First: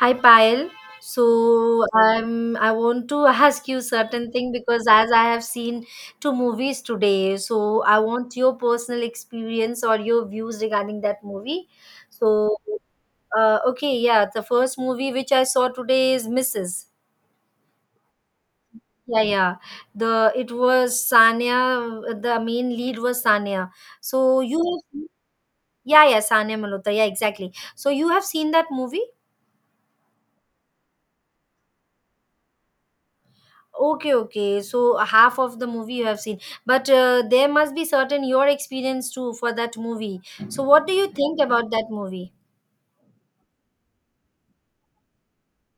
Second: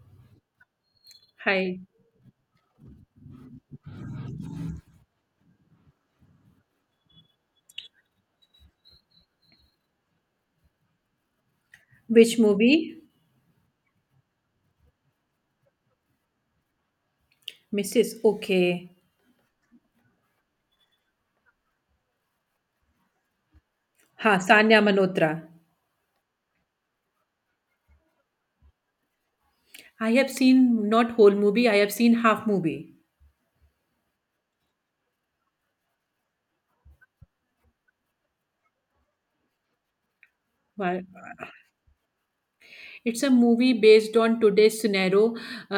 Hi Payal. Hi. So I want to ask you certain thing because as I have seen two movies today, so I want your personal experience or your views regarding that movie. Which So movie? Okay, yeah, the first movie which I saw today is Mrs. Mrs. Okay. Yeah, yeah. The it was Sania. The main lead was Sania. Ha, So you, Sanya Manotra. yeah, yeah, Sania Malhotra. Yeah, exactly. So you have seen that movie? I have seen not whole movie, I have seen half movie. Okay, okay. So half of the movie you have seen, but there must be certain your experience too for that movie. So what do Why? you think about that movie? It's a movie based on today's scenario.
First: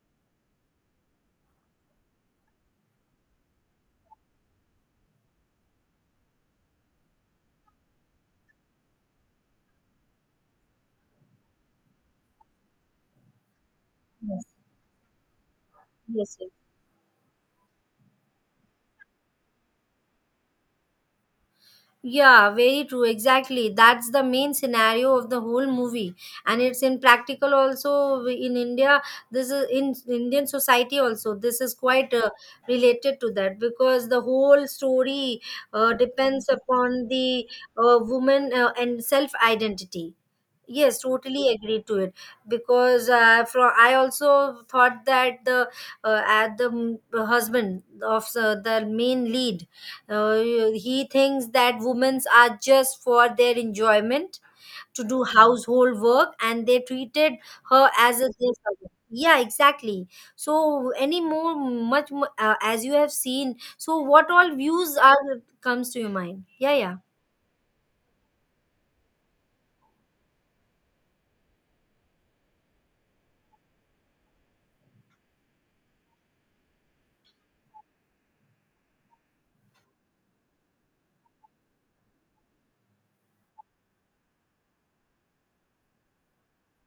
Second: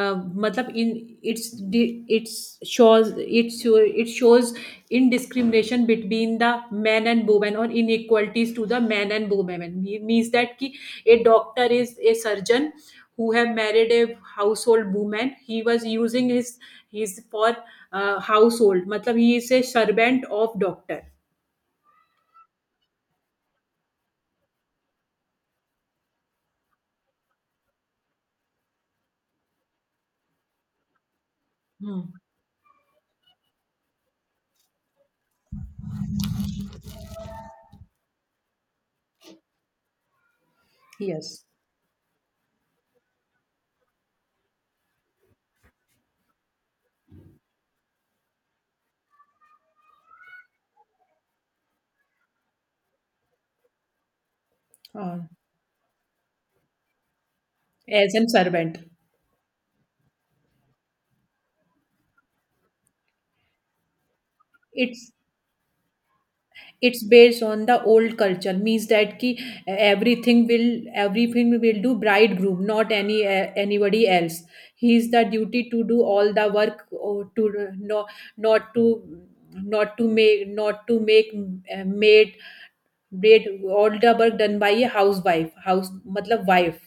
Ah, मतलब in it's the it's shows it show it shows in discrimination between the man and woman, or inequalities to the man and woman. Means that कि a doctor is a surgeon who have married a Yes, household woman. He was using yes, yes. his his for household. मतलब he is a servant of doctor. Yeah, very true. Exactly. That's the main scenario of the whole movie, and it's in practical also in India. This is in Indian society also. This is quite hmm. Related to that because the whole story depends upon the woman and self identity. Yes, Yes. totally agree to it because from I also thought that the at the husband of the main lead, uh, he thinks that women are just for their enjoyment to do Ah, household work, and they treated her as as a a their servant, servant. Yeah, exactly. So any more, as you have seen. So what all views it's. are comes to your mind? Yeah, yeah. it's based on the old culture means that ki everything will everything will do bridegroom, not anybody else. He is the duty to do all the work, or to not to not to make uh, maid maid all the work done by a housewife, house मतलब wife.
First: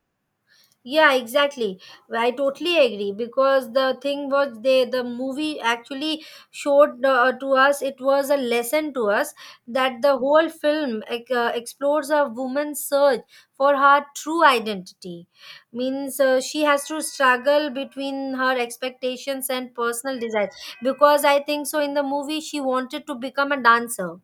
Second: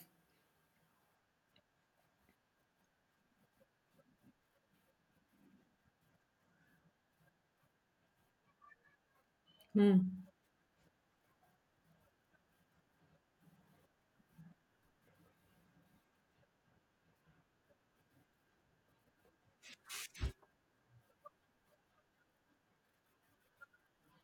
Yeah, exactly. I totally agree because the thing was the movie actually showed to us it was a lesson to us that the Hmm. whole film like, explores a woman's search for her true identity. Means she has to struggle between her expectations and personal desires because I think so in the movie she wanted to become a dancer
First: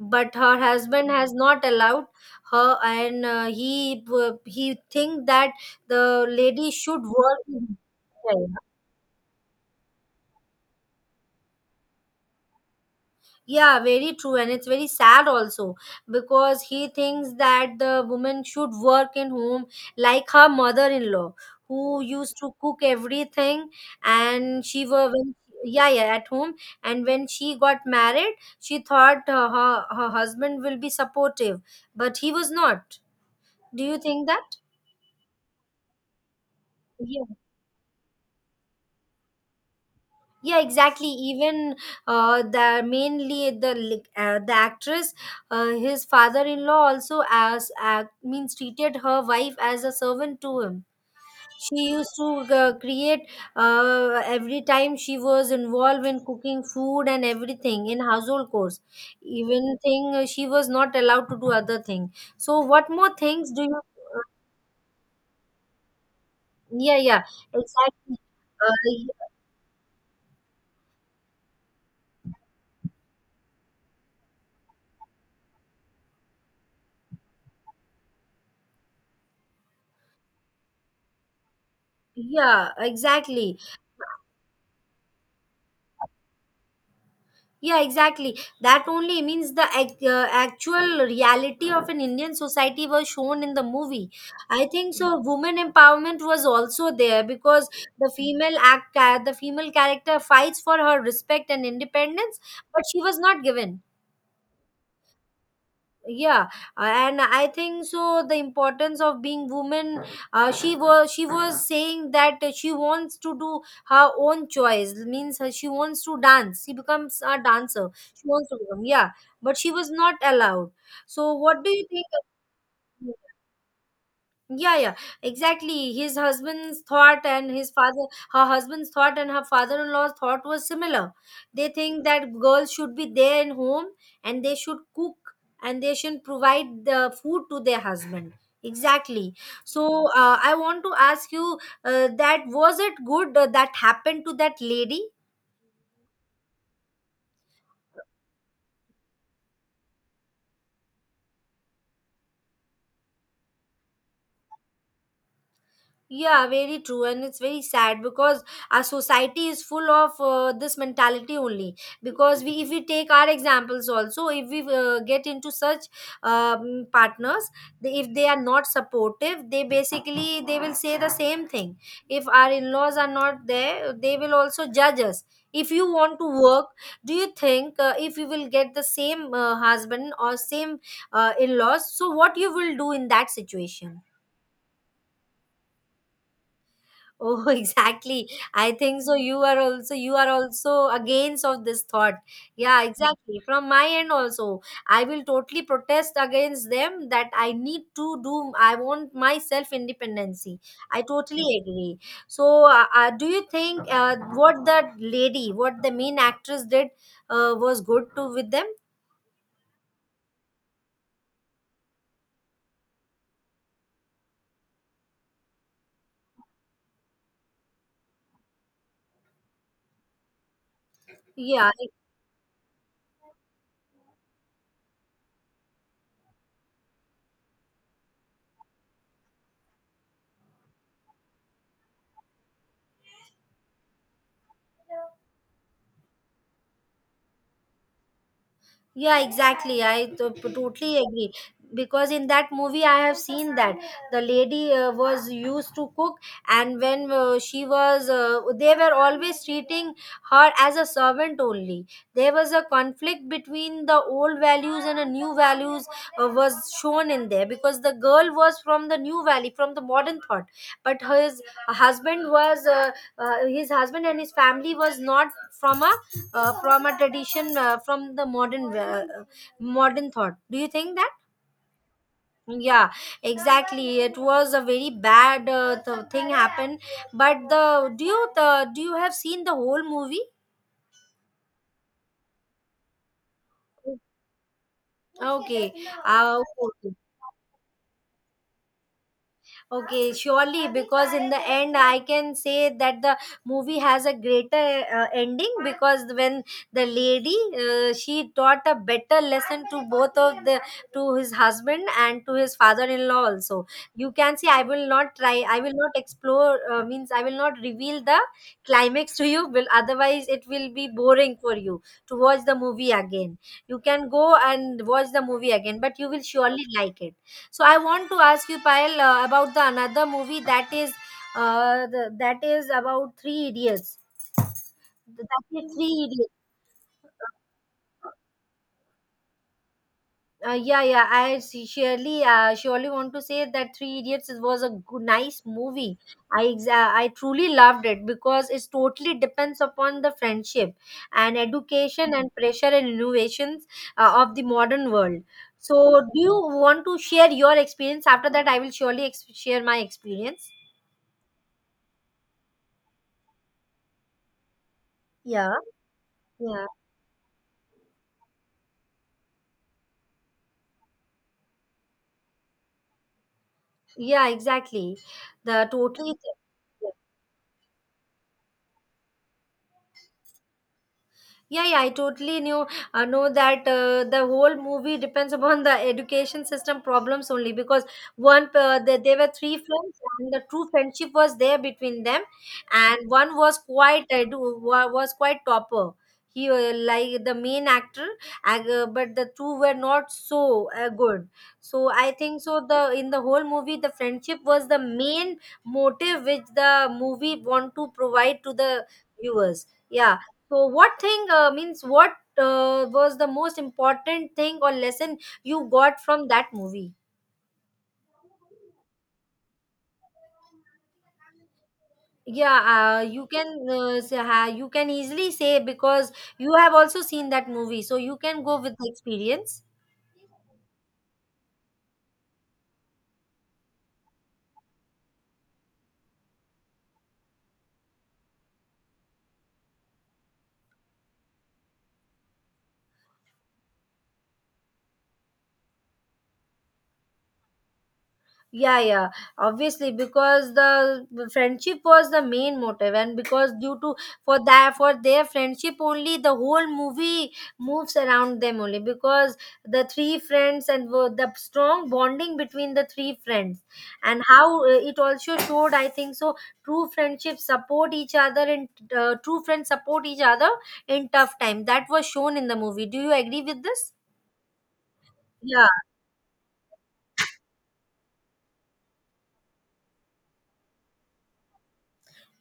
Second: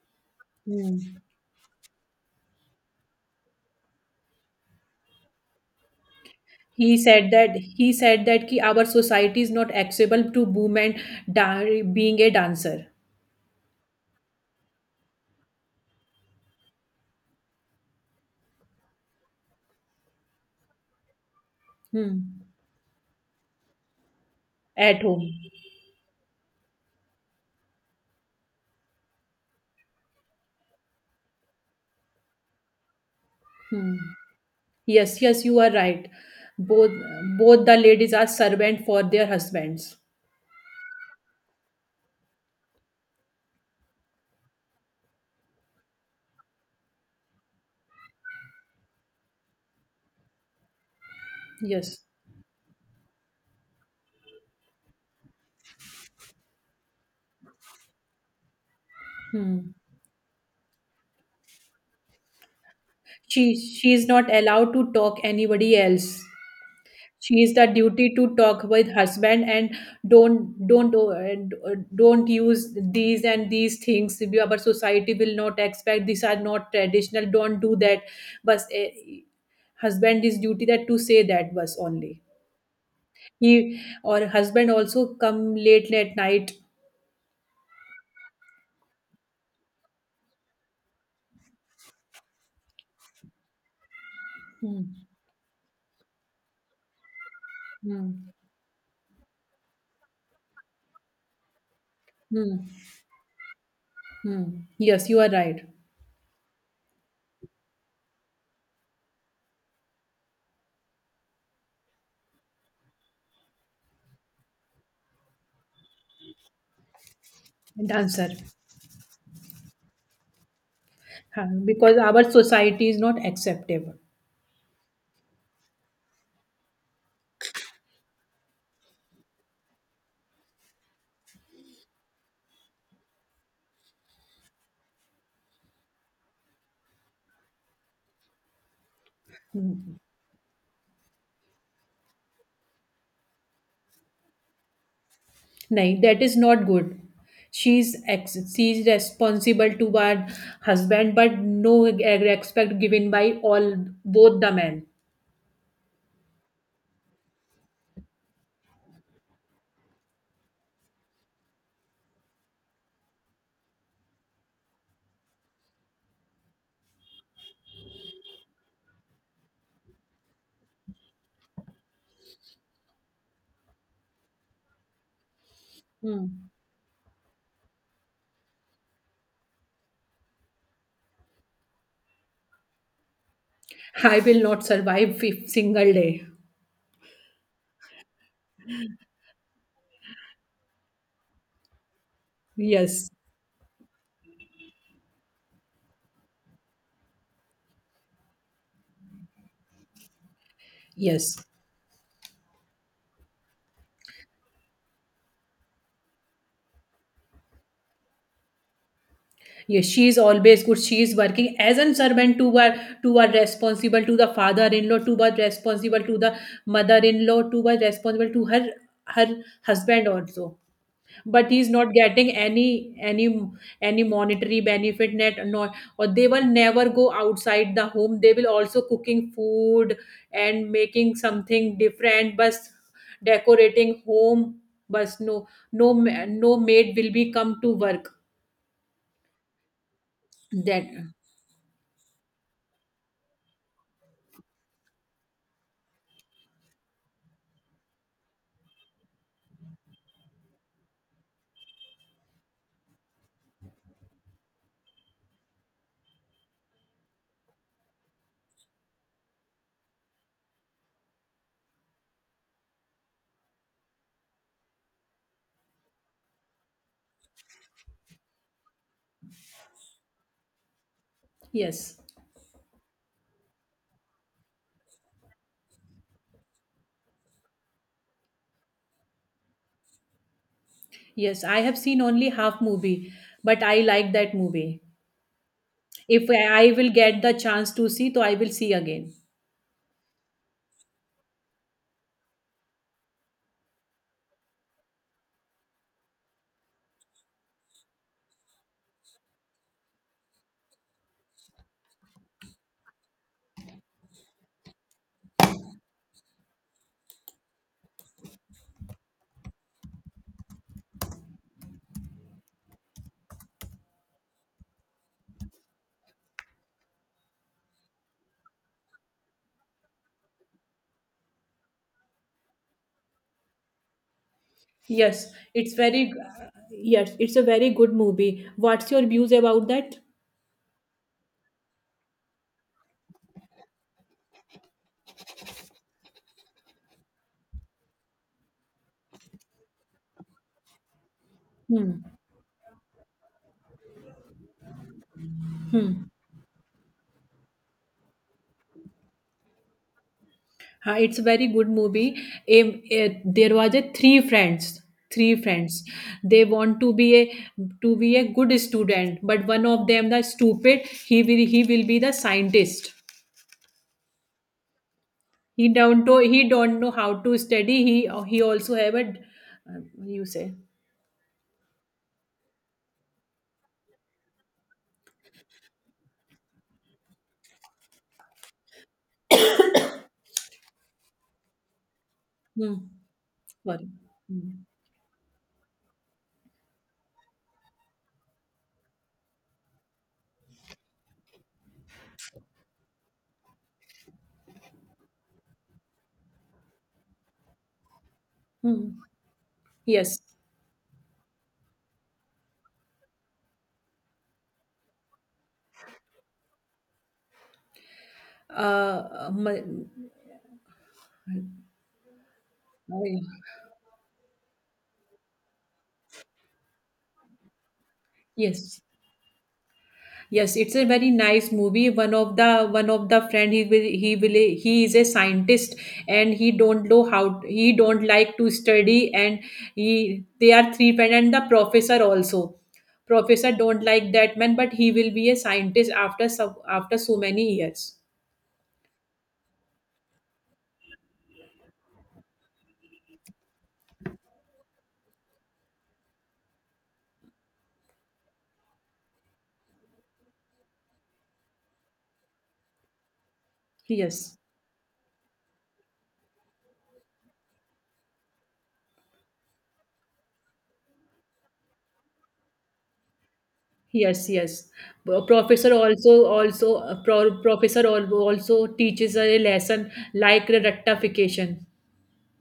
but her husband Hmm. has not allowed her and he think that the lady He should said work that, in hotel. Ki our society is not accessible to women, being a dancer. Yeah, very true, and it's very sad also because he thinks that the woman should work in home like her mother-in-law who used Hmm. to cook everything and she At were home. when yeah, yeah, at home, and when she got married she thought her husband will be supportive but he was not. Do Hmm. you think that? Yes, yes, you are right. Both, Yeah, both the ladies are servant for their husbands. yeah, exactly. Even the mainly the li- the actress, his father-in-law also as means treated her wife as a servant to him. She Yes. used to create every time she was involved in cooking food and everything in household chores. Hmm. Even thing she was not allowed to do other thing. So what more things She do you? she is not allowed to talk anybody else. Yeah, yeah, She is the duty exactly. to talk with Uh, husband, and don't use these and these things. We- our society will not expect. These are not traditional. Don't do that. But husband is duty that to say that was only. yeah, exactly. He or husband also come late at night. Yeah, exactly. That only means actual reality of an Indian society was shown in the movie. I Hmm, think so. Women empowerment was also there because hmm, the female character fights for her respect and independence, hmm, but she was not given. hmm. Yes, you are right. Yeah, and I think so the importance of being woman, she was saying that she wants to do her own choice means she wants to dance, she becomes a dancer, And she answer. wants to become, yeah, but she was not allowed. So Huh, what do you because think? our society is not acceptable. Yeah, yeah, exactly. His husband's thought and his father, her husband's thought and her father-in-law's thought was similar. They think that girls should be there in home and they should cook and they should provide the food to their husband. Exactly. So I want to ask you that was it good that happened to that lady? No, that is not good. She's responsible to her husband, but no respect given by all both the men. Yeah, very true, and it's very sad because our society is full of this mentality only. Because we, if we take our examples also, if we get into such partners, if they are not supportive, they basically they will say the same thing. If our in-laws are not there, they will also judge us. If you want to Hmm. work, do you think if you will get the same husband or same in-laws, so what you will do in that situation? I will not survive a single day. Oh, exactly. I think so. You are also against of this thought. Yeah, Yes, exactly. From my end also, I will totally protest against them that I need to do. I want my self independency. I yes. totally agree. So, do you think what that lady, what the main actress did, was good to with them? Yes, she is always good. She is working as a servant to her responsible to the father-in-law, to her responsible to the mother-in-law, to her responsible to her her husband also. But he Yeah, is not getting any any monetary benefit, net nor, or they will never go outside the home. They will also cooking food and making something different, but decorating home. But no no maid will be come to work yeah, exactly. That. totally agree because in that movie I have seen that the lady was used to cook, and when they were always treating her as a servant only. There was a conflict between the old values and the new values was shown in there because the girl was from the new valley, from the modern thought, but his husband was, his husband and his family was not from a from a tradition from the modern modern thought. Do you think that? Yes, Yeah, exactly, it was a very bad thing happened, but the do you have seen the whole movie? yes, I have seen only half movie, but I like that movie. Okay, If I will okay. get the chance to see, so I will see again. Okay, surely, because in the end, I can say that the movie has a greater ending, because when the lady she taught a better lesson to both of the, to his husband and to his father-in-law also. You can see, I will not try, I will not explore, means I will not reveal the climax to you. Will otherwise it will be boring for you to watch the movie again. You can go and watch the movie again, but you will surely like it. So I want to ask you, Payal, about the another movie that is that is about Three Idiots. Yes, That it's is Three very, Idiots. yes, it's a very good movie. What's your views about that? Yeah, yeah. Surely, surely want to say that Three Idiots was a good, nice movie. I truly loved it because it totally depends upon the friendship and Hmm. education and pressure and innovations of the modern world. So, do you want to share your experience? After that, I will share my experience. It's a very good movie. There was a three friends, three Yeah. friends. They Yeah. want to be a good student, but one of them the stupid. He will be the scientist. Yeah, exactly. The totally. He don't Yeah. know how to study. He also have a you say. Yeah, yeah, I totally knew know that the whole movie depends upon the education system problems only because one there were three films and the true friendship was there between them, Hmm. and one was Sorry. quite Hmm. Was quite topper. He like the main actor, but the two were not so good. So I think so. The in the whole movie, the friendship was the main motive which the movie want to provide to the Hmm. viewers. Yeah. Yes. So, what thing means what was the most important thing or lesson you got from that movie? uh, my- Yeah, I- you can say, you can easily say because you have also seen that movie, so you can go with yes, the experience. yes, it's a very nice movie. One of the friend, he is a scientist, and he don't know how, he don't like to study, and he they are three friend, and the professor also. Professor don't like that man, but he will be a scientist after, after so many years. Yeah, yeah, obviously because the friendship was the main motive and because due to for that for their friendship only the whole movie moves around them only because the three friends and the strong bonding between the three friends, and Yes, how it also showed, I think so true friendships support each other, and true friends support each other in tough time, that was shown in the movie. Do you agree with this? yes, yes. Well, Yeah. professor also also professor also teaches a lesson like rectification.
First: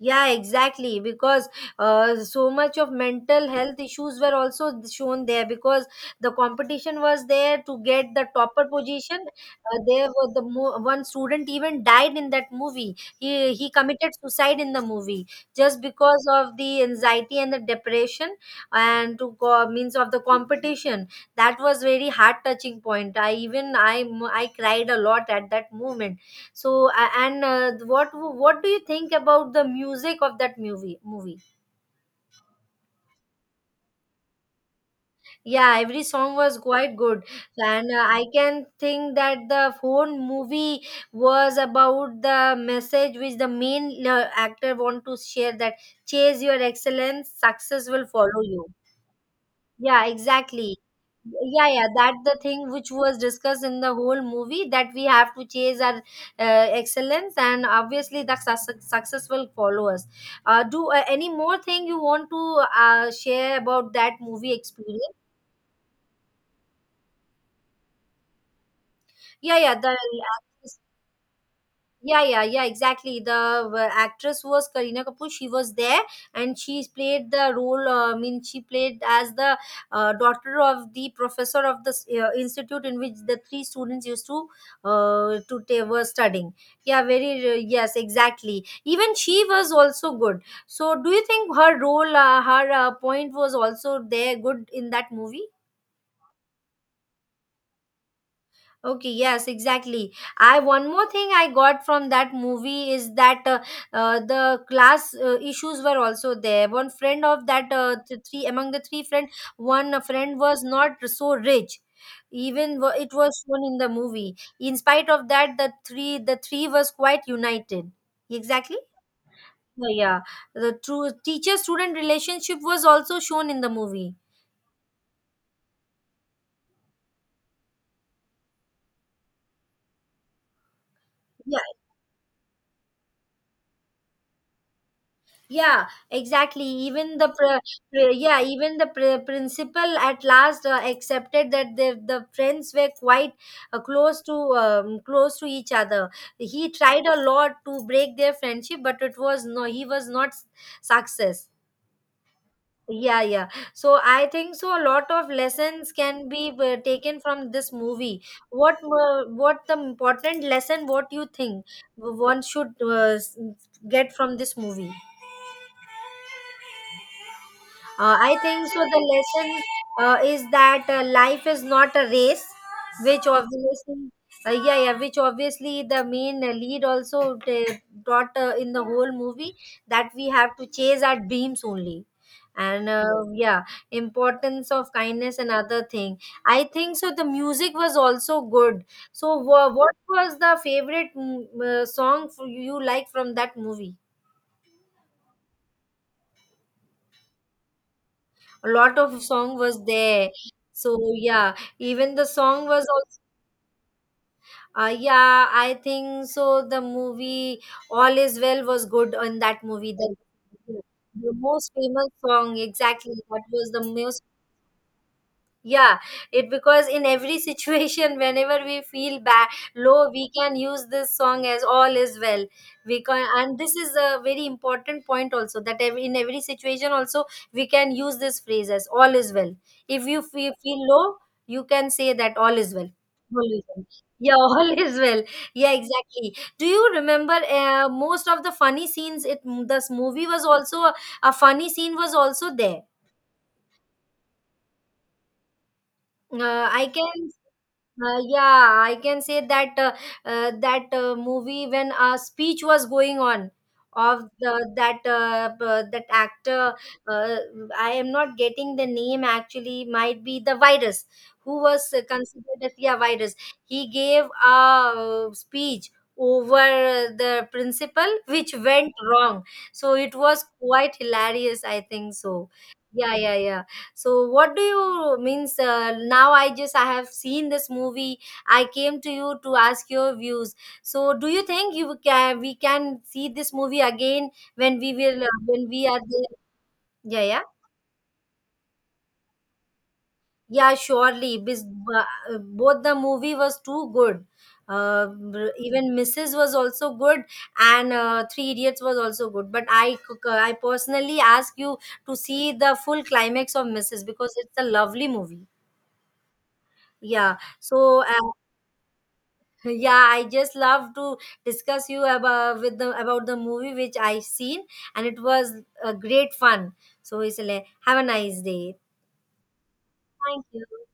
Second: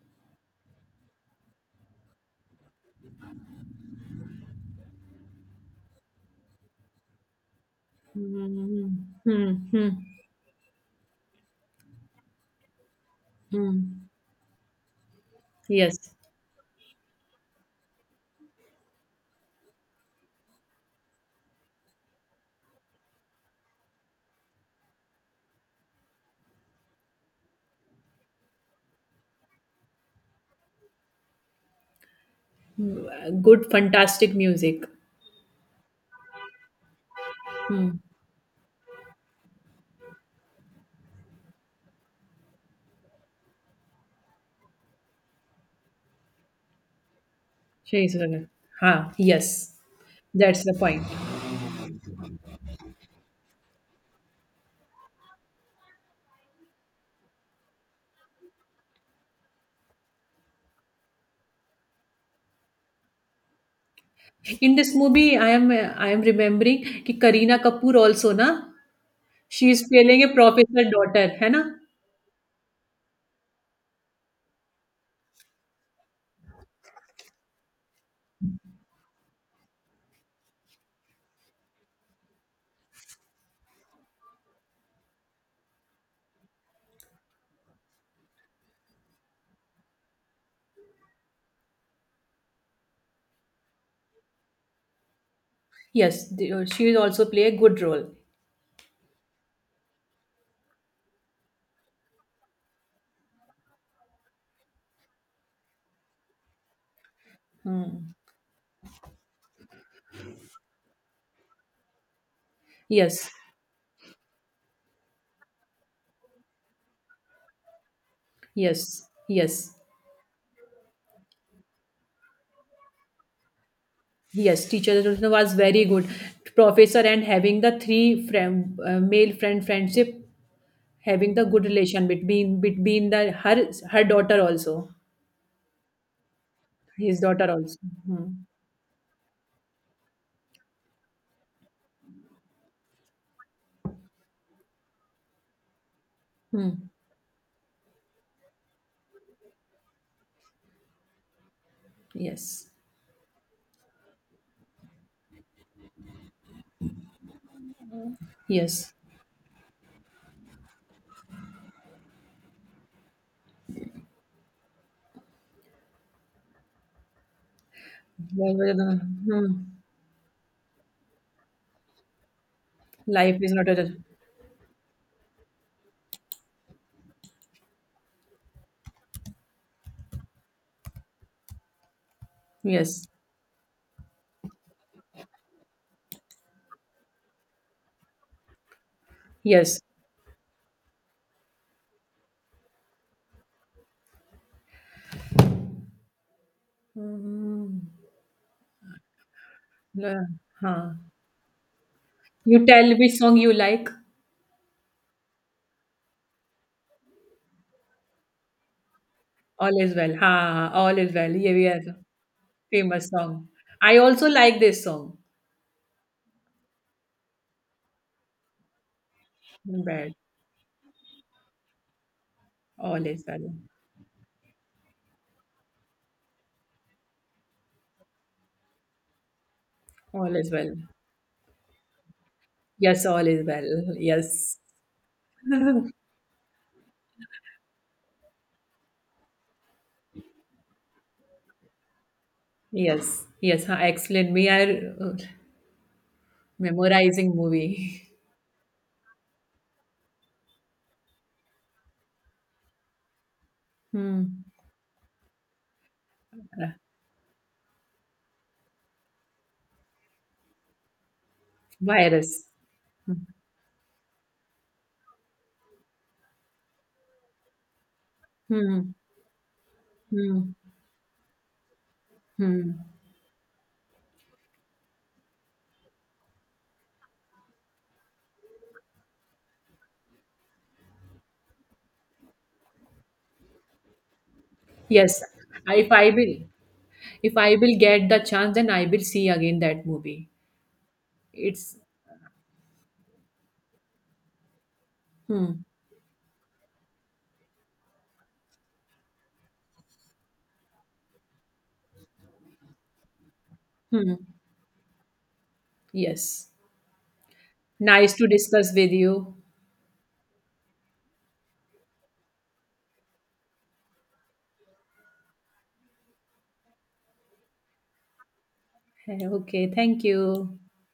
Yeah, exactly. Because so much of mental health issues were also shown there because the competition was there to get the topper Hmm. position. Hmm. Hmm. There was one student even died in that movie. He Hmm. committed suicide in the movie just Yes. because of the anxiety and the depression, and to go, means of the competition. That was very heart touching point. I even I cried a lot at that moment. So and what do you think about the music of that movie? Good, fantastic music. Yeah, every song was quite good, Hmm. and I can think that the whole movie was about the message which the main actor want to share, that chase your excellence, success will She's follow a- you. ha. Yes, Yeah, that's the exactly. point. Yeah, yeah, that the thing which was discussed in the whole movie that we have to chase our excellence, and obviously the success will follow us. Do any more thing you want to share about that movie In this experience? movie, I am remembering कि Kareena Kapoor also ना, Yeah, she yeah, is the. playing a professor daughter है ना? Yeah, yeah, yeah, exactly. The actress was Kareena Kapoor. She was there and she played the role. I mean, she played as the daughter of the professor of the institute in which the three students used to were studying. Yeah, very yes, exactly. Even she was also good. So, do you think her role, her point was also there good in that movie? Yes, she is also play a good role. Okay, yes, exactly. I one more thing I got from that movie is that the class issues were also there. One friend of that Hmm. Three among the three friend, one friend was not so rich. It Yes. was shown in the movie. In spite of that, the three was quite united. Exactly. Yes, yes, Yeah, yeah, the true teacher student relationship was also shown in the movie. yes. Teacher Ratan was very good professor, and having the three friend, male friend friendship, having the good relation between the her her daughter also, Yeah, exactly. Even his the daughter also. pr- pr- Hmm. yeah, even the pr- Principal at last accepted that the friends were quite close to close to each other. He Hmm. tried a lot to break their friendship, but it was no, he was not success. Yes, Yeah, yeah. So I think so. A lot of lessons can be taken from this movie. What yes. uh, what the important lesson? What you think one should get from this movie? I think so. The lesson Hmm. Is that life is not a race, which Life is not a, obviously, yeah, yeah, which obviously the main lead also taught in the whole movie that we have to chase our dreams only. And yes, yeah, importance of kindness and other thing. I think so. The music was also good. So, yes. what was the favorite song for you like from that movie? Hmm. A lot of song was La- there, so हाँ. yeah, even the song You was tell which also, song you like. Yeah, I think so, the movie All Is Well was good in that All movie. is well. the, हाँ, all is the well. ये भी most है. famous song, Famous exactly, song. that was the I most. also like this song. Yeah, it, because in every situation, whenever we feel bad, low, Bad. we can use this song as all is well. We All is can, well. and this is a very important point also, that in every situation also we can use this phrase as all is well. If you All is feel, well. feel low, you can say that all is well. Yes, all is All is well. well. Yeah. Yes. All is well. Yeah, exactly. Do you remember most of the funny scenes? It, this movie was also a funny scene was also there. Yes. Yes. Huh, excellent. We are I can memorizing movie. Yeah, I can say that movie when a speech was going on of Hmm. the, that that actor, Uh, uh, I am not getting the name actually, might be the virus, who was virus. considered as, yeah, virus. He gave a speech over the principal which Hmm. went wrong. So it Hmm. was quite hilarious, I think so. Hmm. Yeah, yeah, yeah. So what do you means? Now, I have seen this movie, I came to you to ask your views. So do you think you can, we can see this movie again when we will Yes. When we if are I there? will, Yeah, if yeah, I will get the chance, then I will see again that movie. yeah, surely, because It's, both the movie was too good. Hmm. Even Mrs. was also good, and Three Idiots was also good, but I I personally ask you to see the full climax of Mrs. Hmm. because it's a lovely movie. Yes. Yeah, so Nice to discuss with you. yeah, I just love to discuss you about, with the, about the movie which I seen, and it was a great fun. So Isle, have a nice day. Eh, okay. Thank Thank you. you.